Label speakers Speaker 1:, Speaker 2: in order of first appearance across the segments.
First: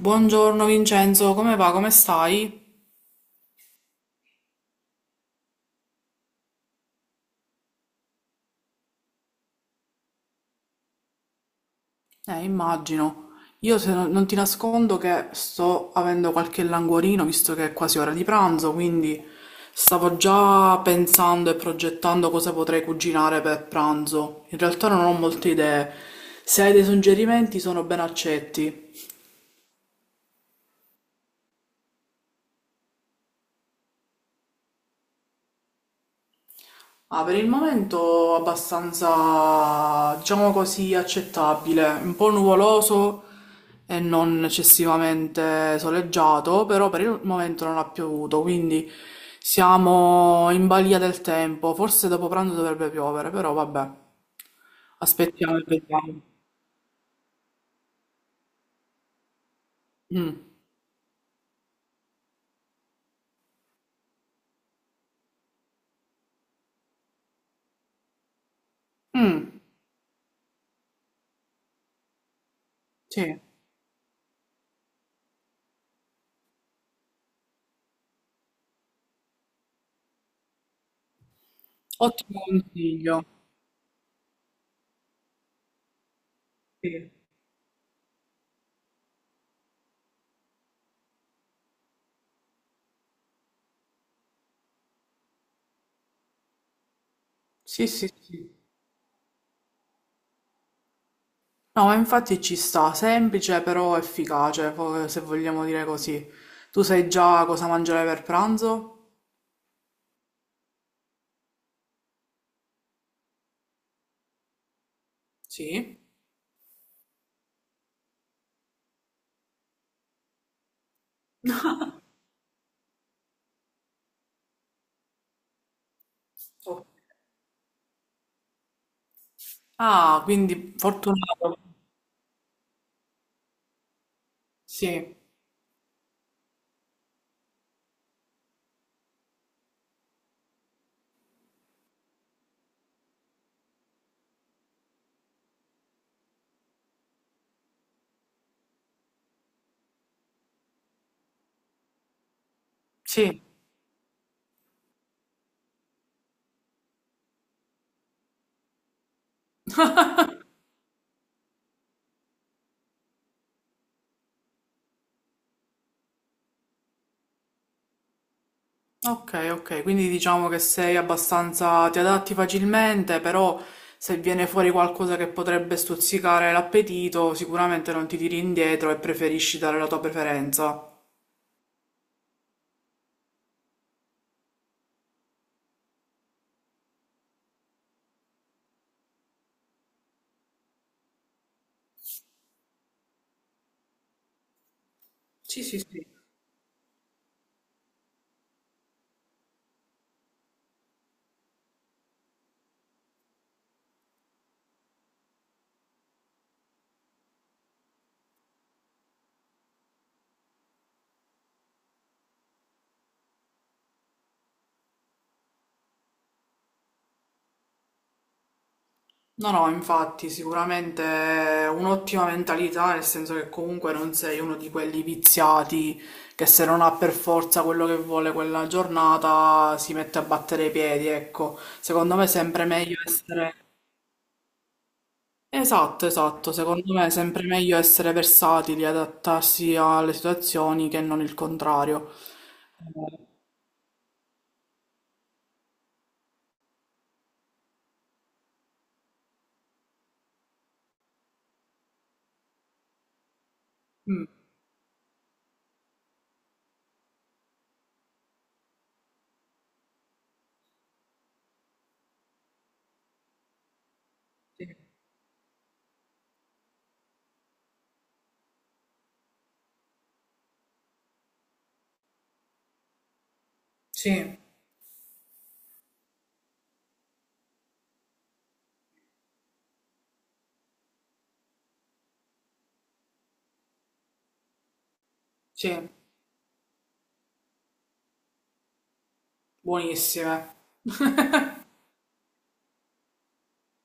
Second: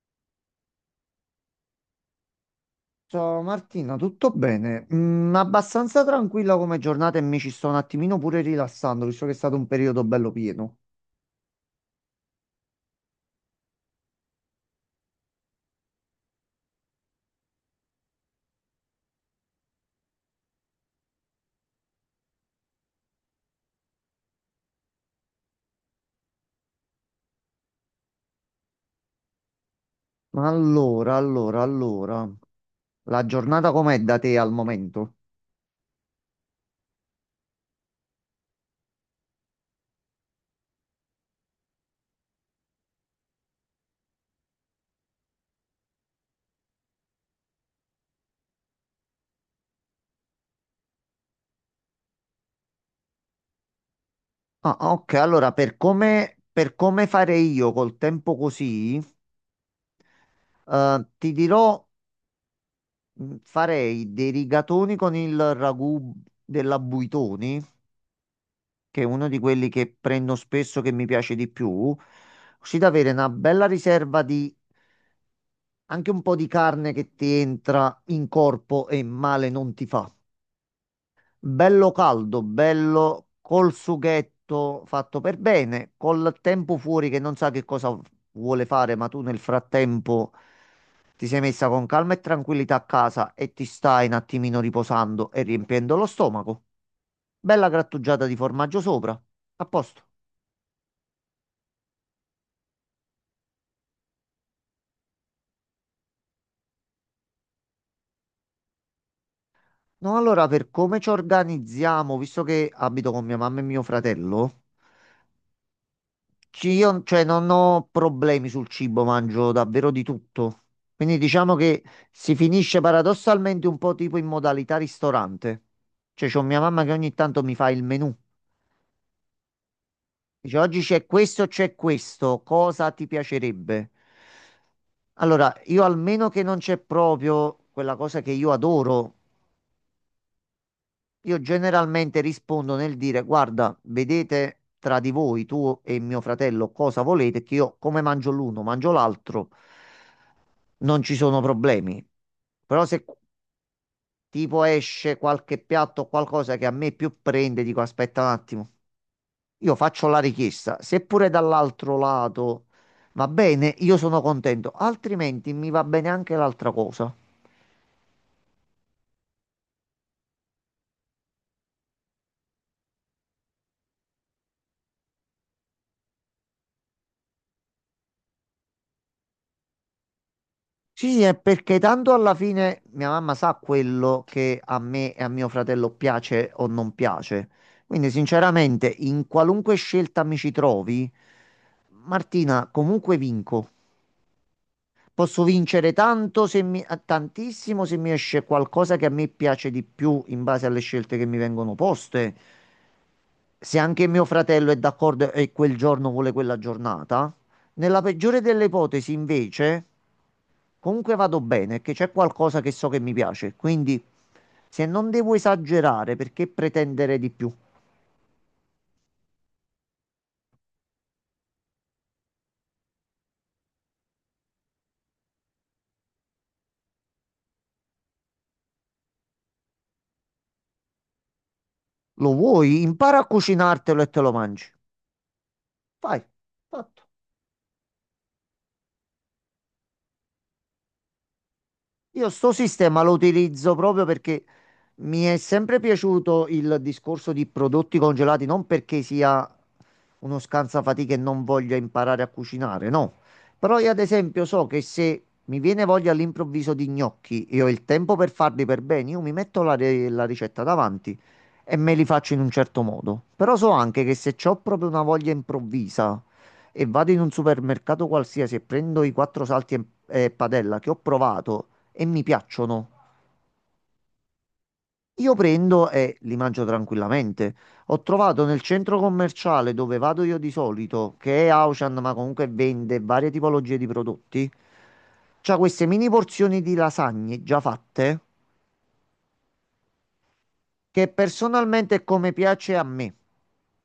Speaker 1: Buongiorno Vincenzo, come va? Come stai?
Speaker 2: Ciao Martina, tutto bene? Abbastanza tranquilla come giornata e mi ci sto un attimino pure rilassando, visto che è stato un periodo bello pieno.
Speaker 1: Immagino. Io se no- Non ti nascondo che sto avendo qualche languorino, visto che è quasi ora di pranzo, quindi stavo già pensando e progettando cosa potrei cucinare per pranzo. In realtà non ho molte idee. Se hai dei suggerimenti sono ben accetti.
Speaker 2: Ma allora, la giornata com'è da te al momento?
Speaker 1: Ah, per il momento abbastanza, diciamo così, accettabile, un po' nuvoloso e non eccessivamente soleggiato, però per il momento non ha piovuto, quindi siamo in balia del tempo, forse dopo pranzo dovrebbe piovere, però vabbè,
Speaker 2: Ah, ok, allora,
Speaker 1: aspettiamo e vediamo.
Speaker 2: per come farei io col tempo così,
Speaker 1: Mm.
Speaker 2: ti dirò, farei dei rigatoni con il ragù della Buitoni, che è uno di
Speaker 1: Mm,
Speaker 2: quelli che prendo spesso, che mi piace di più, così da avere una
Speaker 1: sì,
Speaker 2: bella riserva di anche un po' di carne, che ti entra in corpo e male non ti fa. Bello
Speaker 1: ottimo
Speaker 2: caldo,
Speaker 1: consiglio.
Speaker 2: bello col sughetto fatto per bene, col tempo fuori
Speaker 1: Sì,
Speaker 2: che non sa che cosa vuole fare, ma tu nel frattempo ti sei messa con calma e tranquillità a casa e ti stai un attimino riposando e riempiendo lo stomaco. Bella
Speaker 1: sì, sì,
Speaker 2: grattugiata di
Speaker 1: sì.
Speaker 2: formaggio sopra. A posto.
Speaker 1: No, ma infatti ci sta, semplice però efficace, se vogliamo dire così. Tu sai già cosa mangiare per pranzo?
Speaker 2: No, allora, per come ci organizziamo, visto che abito con mia mamma e mio fratello.
Speaker 1: Sì.
Speaker 2: Io, cioè, non ho problemi sul cibo, mangio davvero di tutto. Quindi diciamo che si finisce paradossalmente un po' tipo in modalità ristorante. Cioè, c'ho mia mamma
Speaker 1: Oh.
Speaker 2: che ogni tanto mi fa il menù.
Speaker 1: Ah,
Speaker 2: Dice,
Speaker 1: quindi
Speaker 2: oggi
Speaker 1: fortunato.
Speaker 2: c'è questo, cosa ti piacerebbe?
Speaker 1: Sì,
Speaker 2: Allora, io almeno che non c'è proprio quella cosa che io adoro, io generalmente rispondo nel dire: guarda, vedete tra di voi, tu e mio fratello, cosa volete, che io come mangio l'uno, mangio l'altro, non ci sono problemi. Però se
Speaker 1: sì.
Speaker 2: tipo esce qualche piatto o qualcosa che a me più prende, dico: aspetta un attimo, io faccio la richiesta. Se pure dall'altro lato va bene, io sono contento, altrimenti mi va bene anche l'altra cosa.
Speaker 1: Ok, ok, quindi diciamo che sei abbastanza, ti adatti facilmente, però se viene fuori qualcosa che potrebbe stuzzicare l'appetito, sicuramente non ti tiri indietro e preferisci dare la tua preferenza.
Speaker 2: Sì, è perché tanto alla fine mia mamma sa quello che a me e a mio fratello piace o non piace. Quindi, sinceramente, in qualunque scelta mi ci trovi, Martina, comunque vinco. Posso
Speaker 1: Sì, sì,
Speaker 2: vincere
Speaker 1: sì.
Speaker 2: tanto se tantissimo se mi esce qualcosa che a me piace di più in base alle scelte che mi vengono poste. Se anche mio fratello è d'accordo e quel giorno vuole quella giornata. Nella peggiore delle ipotesi, invece, comunque vado bene, che c'è qualcosa che so che mi piace, quindi se non devo esagerare, perché pretendere di più?
Speaker 1: No, no, infatti, sicuramente è un'ottima mentalità, nel senso che comunque non sei uno di quelli viziati che se non ha per forza quello che vuole quella giornata si mette a battere i piedi, ecco. Secondo me è
Speaker 2: Lo
Speaker 1: sempre
Speaker 2: vuoi?
Speaker 1: meglio
Speaker 2: Impara a
Speaker 1: essere...
Speaker 2: cucinartelo e te lo mangi.
Speaker 1: Esatto,
Speaker 2: Vai,
Speaker 1: esatto, secondo me
Speaker 2: fatto.
Speaker 1: è sempre meglio essere versatili, adattarsi alle situazioni che non il contrario.
Speaker 2: Io sto sistema lo
Speaker 1: Eh,
Speaker 2: utilizzo proprio perché mi è sempre piaciuto il discorso di prodotti congelati, non perché sia uno scansafatiche e non voglia imparare a cucinare, no. Però io ad
Speaker 1: mm,
Speaker 2: esempio so che se mi viene voglia all'improvviso di gnocchi e ho il tempo per farli per bene, io mi metto la ricetta davanti e me li faccio in un certo modo. Però so anche che se ho
Speaker 1: sì,
Speaker 2: proprio una voglia improvvisa e vado in un supermercato qualsiasi e prendo i quattro salti e padella che ho provato e mi piacciono.
Speaker 1: sì,
Speaker 2: Io prendo e li mangio tranquillamente. Ho trovato, nel centro commerciale dove vado io di solito, che è Auchan, ma comunque vende varie tipologie di prodotti, c'ha queste
Speaker 1: sì,
Speaker 2: mini porzioni di lasagne già fatte,
Speaker 1: buonissime.
Speaker 2: che personalmente è come piace a me.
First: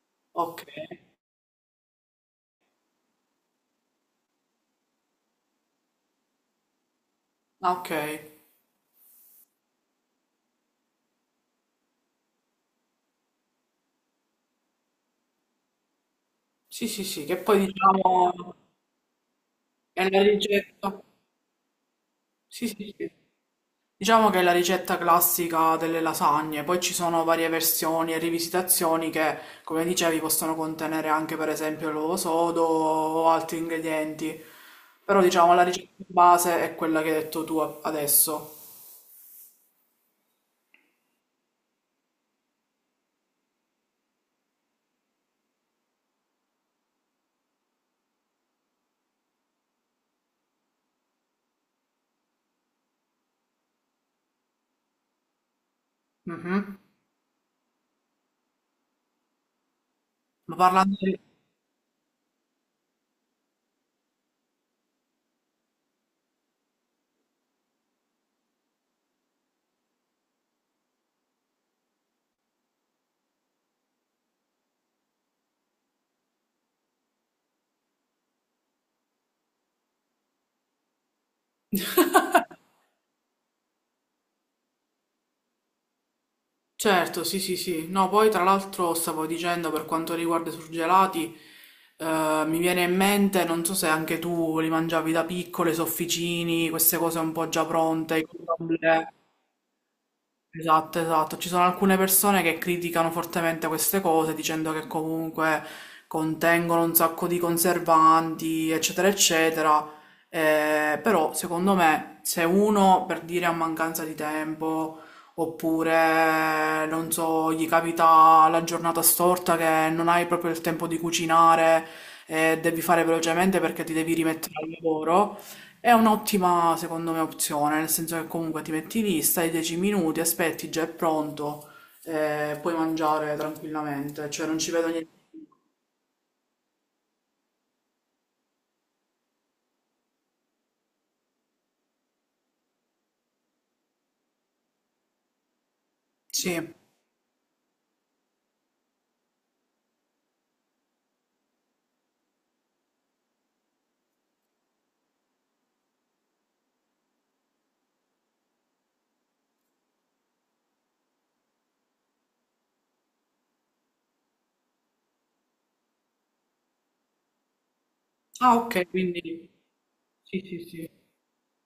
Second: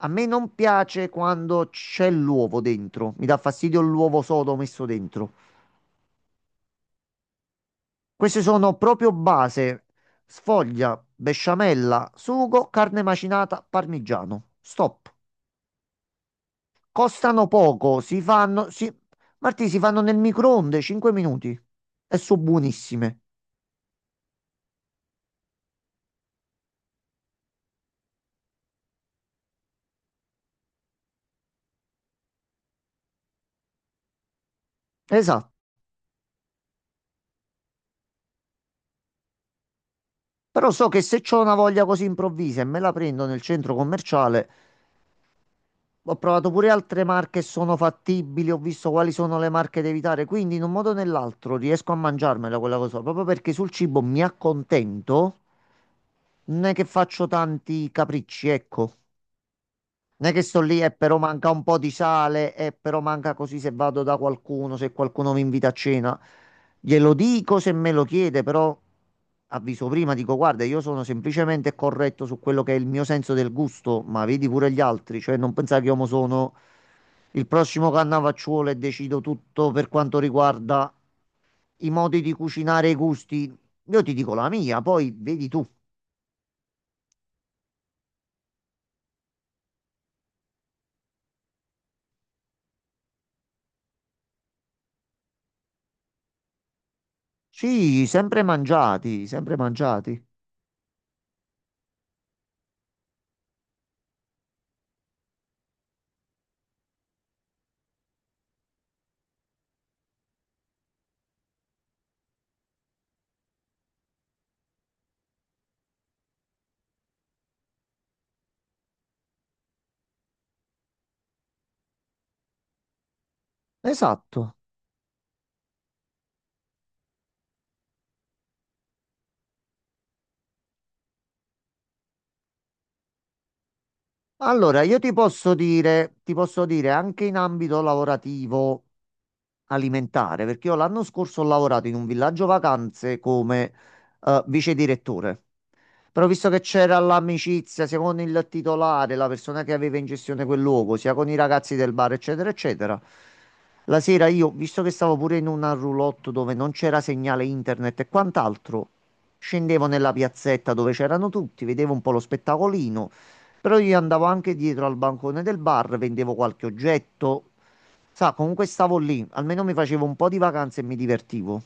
Speaker 2: A me non
Speaker 1: Ok,
Speaker 2: piace quando c'è l'uovo dentro, mi dà fastidio l'uovo sodo messo dentro.
Speaker 1: ah, ok.
Speaker 2: Queste sono proprio base, sfoglia, besciamella, sugo, carne macinata, parmigiano. Stop.
Speaker 1: Sì, sì, sì, che
Speaker 2: Costano
Speaker 1: poi
Speaker 2: poco, si
Speaker 1: diciamo...
Speaker 2: fanno, si... Martì, si fanno
Speaker 1: È
Speaker 2: nel
Speaker 1: la
Speaker 2: microonde
Speaker 1: ricetta,
Speaker 2: 5 minuti e sono
Speaker 1: sì, sì, sì.
Speaker 2: buonissime.
Speaker 1: Diciamo che è la ricetta classica delle lasagne, poi ci sono varie versioni e rivisitazioni che, come dicevi, possono contenere anche per esempio l'uovo sodo o altri ingredienti, però
Speaker 2: Esatto.
Speaker 1: diciamo la ricetta base è quella che hai detto tu adesso.
Speaker 2: Però so che se ho una voglia così improvvisa e me la prendo nel centro commerciale, ho provato pure altre marche e sono fattibili, ho visto quali sono le marche da evitare, quindi in un modo o nell'altro riesco a mangiarmela quella cosa, proprio perché sul cibo mi accontento. Non è
Speaker 1: Mhm.
Speaker 2: che faccio tanti capricci, ecco. Non è che
Speaker 1: Ma
Speaker 2: sto lì e
Speaker 1: parlando di
Speaker 2: però manca un po' di sale e però manca così, se vado da qualcuno, se qualcuno mi invita a cena. Glielo dico se me lo chiede, però avviso prima, dico guarda, io sono semplicemente corretto su quello che è il mio senso del gusto, ma vedi pure gli altri, cioè non pensare che io mo sono il prossimo Cannavacciuolo e decido tutto per quanto riguarda i modi di cucinare e i gusti. Io ti dico la mia, poi vedi tu.
Speaker 1: certo, sì, sì, sì. No, poi tra l'altro stavo dicendo per quanto riguarda i surgelati, mi viene in mente, non so se anche tu li mangiavi da piccole, i sofficini, queste cose un po' già
Speaker 2: Sì,
Speaker 1: pronte, i
Speaker 2: sempre
Speaker 1: crumble.
Speaker 2: mangiati, sempre mangiati.
Speaker 1: Esatto, esatto. Ci sono alcune persone che criticano fortemente queste cose dicendo che comunque contengono un sacco di conservanti, eccetera, eccetera. Però secondo me se uno per dire a mancanza di tempo oppure non so, gli capita la giornata storta che non hai proprio il tempo di cucinare e devi fare velocemente perché ti devi
Speaker 2: Esatto.
Speaker 1: rimettere al lavoro. È un'ottima, secondo me, opzione, nel senso che comunque ti metti lì, stai 10 minuti, aspetti, già è pronto, puoi mangiare tranquillamente, cioè non ci
Speaker 2: Allora,
Speaker 1: vedo
Speaker 2: io
Speaker 1: niente.
Speaker 2: ti posso dire anche in ambito lavorativo alimentare, perché io l'anno scorso ho lavorato in un villaggio vacanze come vice direttore. Però visto
Speaker 1: Sì.
Speaker 2: che c'era l'amicizia sia con il titolare, la persona che aveva in gestione quel luogo, sia con i ragazzi del bar, eccetera, eccetera, la sera io, visto che stavo pure in una roulotte dove non c'era segnale internet e quant'altro, scendevo nella piazzetta dove c'erano tutti, vedevo un po' lo spettacolino. Però io andavo anche dietro al bancone del bar, vendevo qualche oggetto. Sa,
Speaker 1: Ah,
Speaker 2: comunque
Speaker 1: ok,
Speaker 2: stavo lì,
Speaker 1: quindi...
Speaker 2: almeno mi facevo un po' di
Speaker 1: Sì, sì,
Speaker 2: vacanze e
Speaker 1: sì.
Speaker 2: mi divertivo.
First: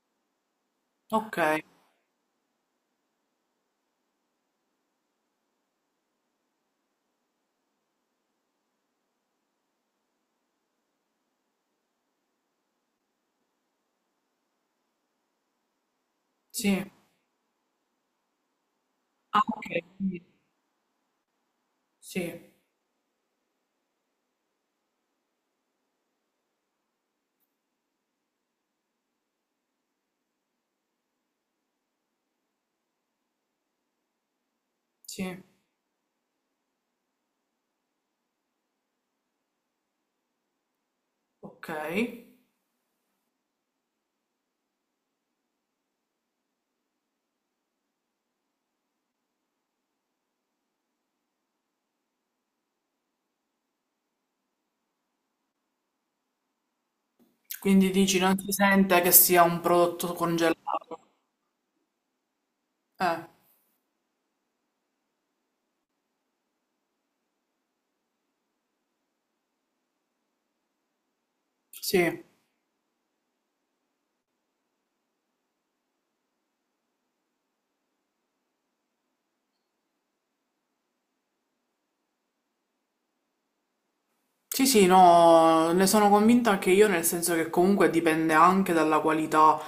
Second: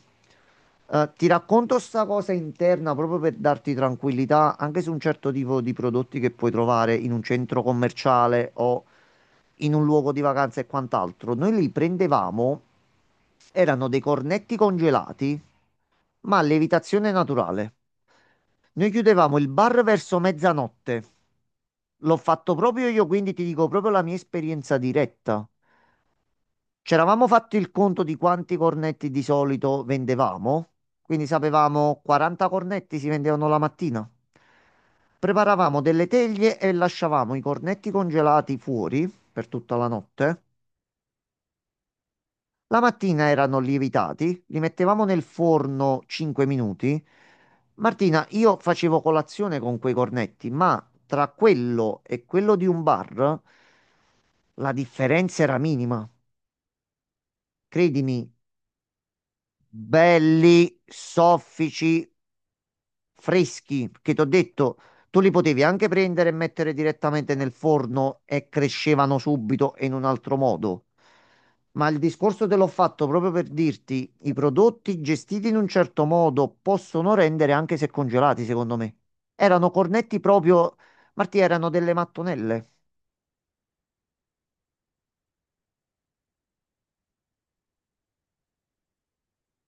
Speaker 2: Ti
Speaker 1: Ok,
Speaker 2: racconto sta cosa interna proprio per darti tranquillità anche su un certo tipo di prodotti che puoi trovare in un centro commerciale o in un luogo di vacanza e quant'altro. Noi li prendevamo, erano dei cornetti congelati, ma a
Speaker 1: sì.
Speaker 2: lievitazione naturale. Noi chiudevamo
Speaker 1: Ah,
Speaker 2: il
Speaker 1: ok,
Speaker 2: bar verso
Speaker 1: quindi-
Speaker 2: mezzanotte. L'ho
Speaker 1: sì,
Speaker 2: fatto proprio io, quindi ti dico proprio la mia esperienza diretta. C'eravamo fatti il conto di quanti cornetti di solito vendevamo, quindi sapevamo 40 cornetti si vendevano la mattina.
Speaker 1: sì,
Speaker 2: Preparavamo delle teglie e lasciavamo i cornetti congelati fuori per tutta la notte.
Speaker 1: ok.
Speaker 2: La mattina erano lievitati, li mettevamo nel forno 5 minuti. Martina, io facevo colazione con quei cornetti, ma tra quello e quello di un bar la differenza era minima.
Speaker 1: Quindi
Speaker 2: Credimi,
Speaker 1: dici, non si sente che sia un prodotto congelato.
Speaker 2: belli, soffici,
Speaker 1: Eh,
Speaker 2: freschi, che ti ho detto, tu li potevi anche prendere e mettere direttamente nel forno e crescevano subito e in un altro modo. Ma il
Speaker 1: sì.
Speaker 2: discorso te l'ho fatto proprio per dirti, i prodotti gestiti in un certo modo possono rendere anche se congelati, secondo me. Erano cornetti proprio, Marti, erano delle mattonelle.
Speaker 1: Sì, sì, no, ne sono convinta anche io, nel senso che comunque dipende anche dalla qualità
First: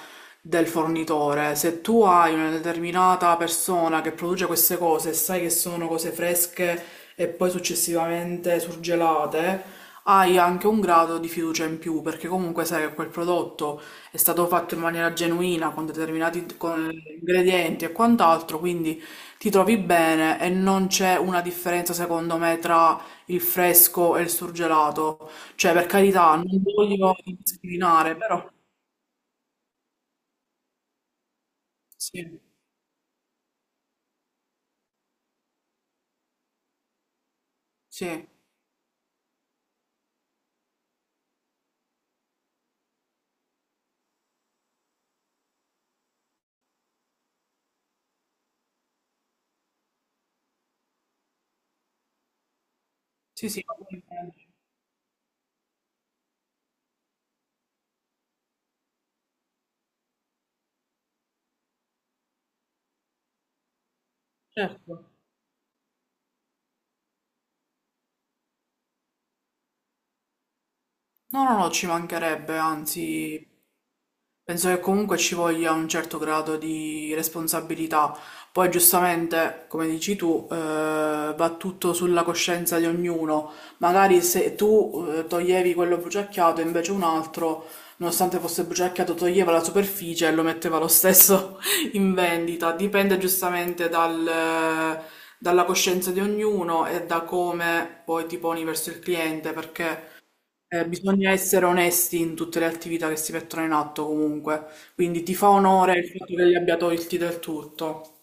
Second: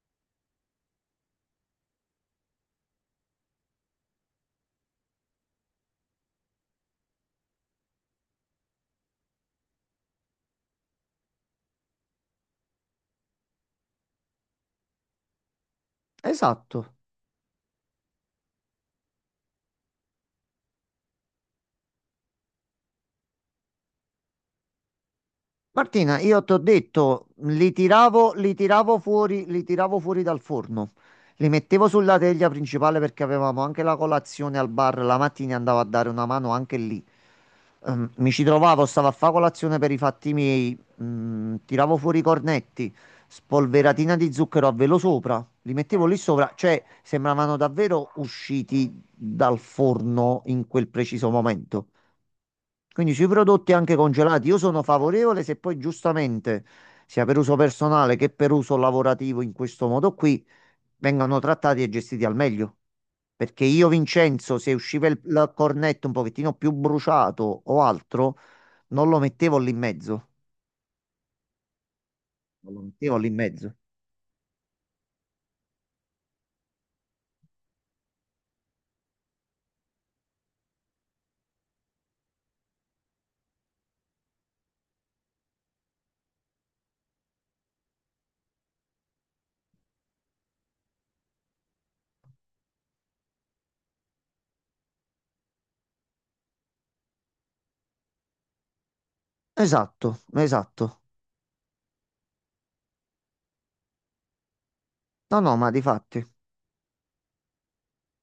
Speaker 1: del fornitore. Se tu hai una determinata persona che produce queste cose e sai che sono cose fresche e poi successivamente surgelate, hai anche un grado di fiducia in più, perché comunque sai che quel prodotto è stato fatto in maniera genuina, con determinati con
Speaker 2: Esatto.
Speaker 1: ingredienti e quant'altro, quindi ti trovi bene e non c'è una differenza, secondo me, tra il fresco e il surgelato. Cioè, per
Speaker 2: Martina,
Speaker 1: carità,
Speaker 2: io
Speaker 1: non
Speaker 2: ti ho
Speaker 1: voglio
Speaker 2: detto,
Speaker 1: discriminare, però
Speaker 2: li tiravo fuori dal forno. Li mettevo sulla
Speaker 1: sì,
Speaker 2: teglia principale perché avevamo anche la colazione al bar la mattina e andavo a dare una mano anche lì.
Speaker 1: sì,
Speaker 2: Mi ci trovavo, stavo a fare colazione per i fatti miei, tiravo fuori i cornetti, spolveratina di zucchero a velo sopra, li mettevo lì sopra, cioè sembravano davvero usciti dal forno in quel preciso momento. Quindi sui
Speaker 1: sì, sì,
Speaker 2: prodotti
Speaker 1: va
Speaker 2: anche
Speaker 1: bene.
Speaker 2: congelati io sono favorevole, se poi giustamente, sia per uso personale che per uso lavorativo in questo modo qui, vengano trattati e gestiti al meglio. Perché io, Vincenzo, se usciva
Speaker 1: Certo.
Speaker 2: il cornetto un pochettino più bruciato o altro, non lo mettevo lì in mezzo.
Speaker 1: No, no, no, ci mancherebbe,
Speaker 2: Non lo mettevo lì in
Speaker 1: anzi,
Speaker 2: mezzo.
Speaker 1: penso che comunque ci voglia un certo grado di responsabilità. Poi giustamente, come dici tu, va tutto sulla coscienza di ognuno. Magari se tu toglievi quello bruciacchiato, invece un altro, nonostante fosse bruciacchiato, toglieva la superficie e lo metteva lo stesso in vendita. Dipende giustamente dalla coscienza di ognuno e da come poi ti poni verso il cliente, perché
Speaker 2: Esatto, esatto.
Speaker 1: bisogna essere onesti in tutte le attività che si mettono in atto comunque, quindi ti
Speaker 2: No,
Speaker 1: fa
Speaker 2: no, ma di
Speaker 1: onore il
Speaker 2: fatti.
Speaker 1: fatto che li abbia tolti del tutto.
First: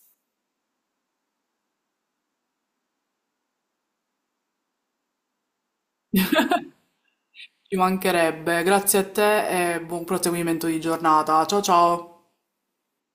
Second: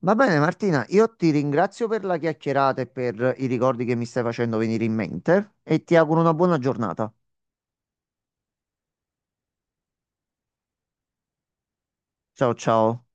Speaker 2: Va bene, Martina, io ti ringrazio per la chiacchierata e per i ricordi che mi stai facendo venire in mente e ti auguro una buona
Speaker 1: Ci
Speaker 2: giornata.
Speaker 1: mancherebbe. Grazie a te e buon proseguimento di giornata. Ciao ciao.
Speaker 2: Ciao, ciao.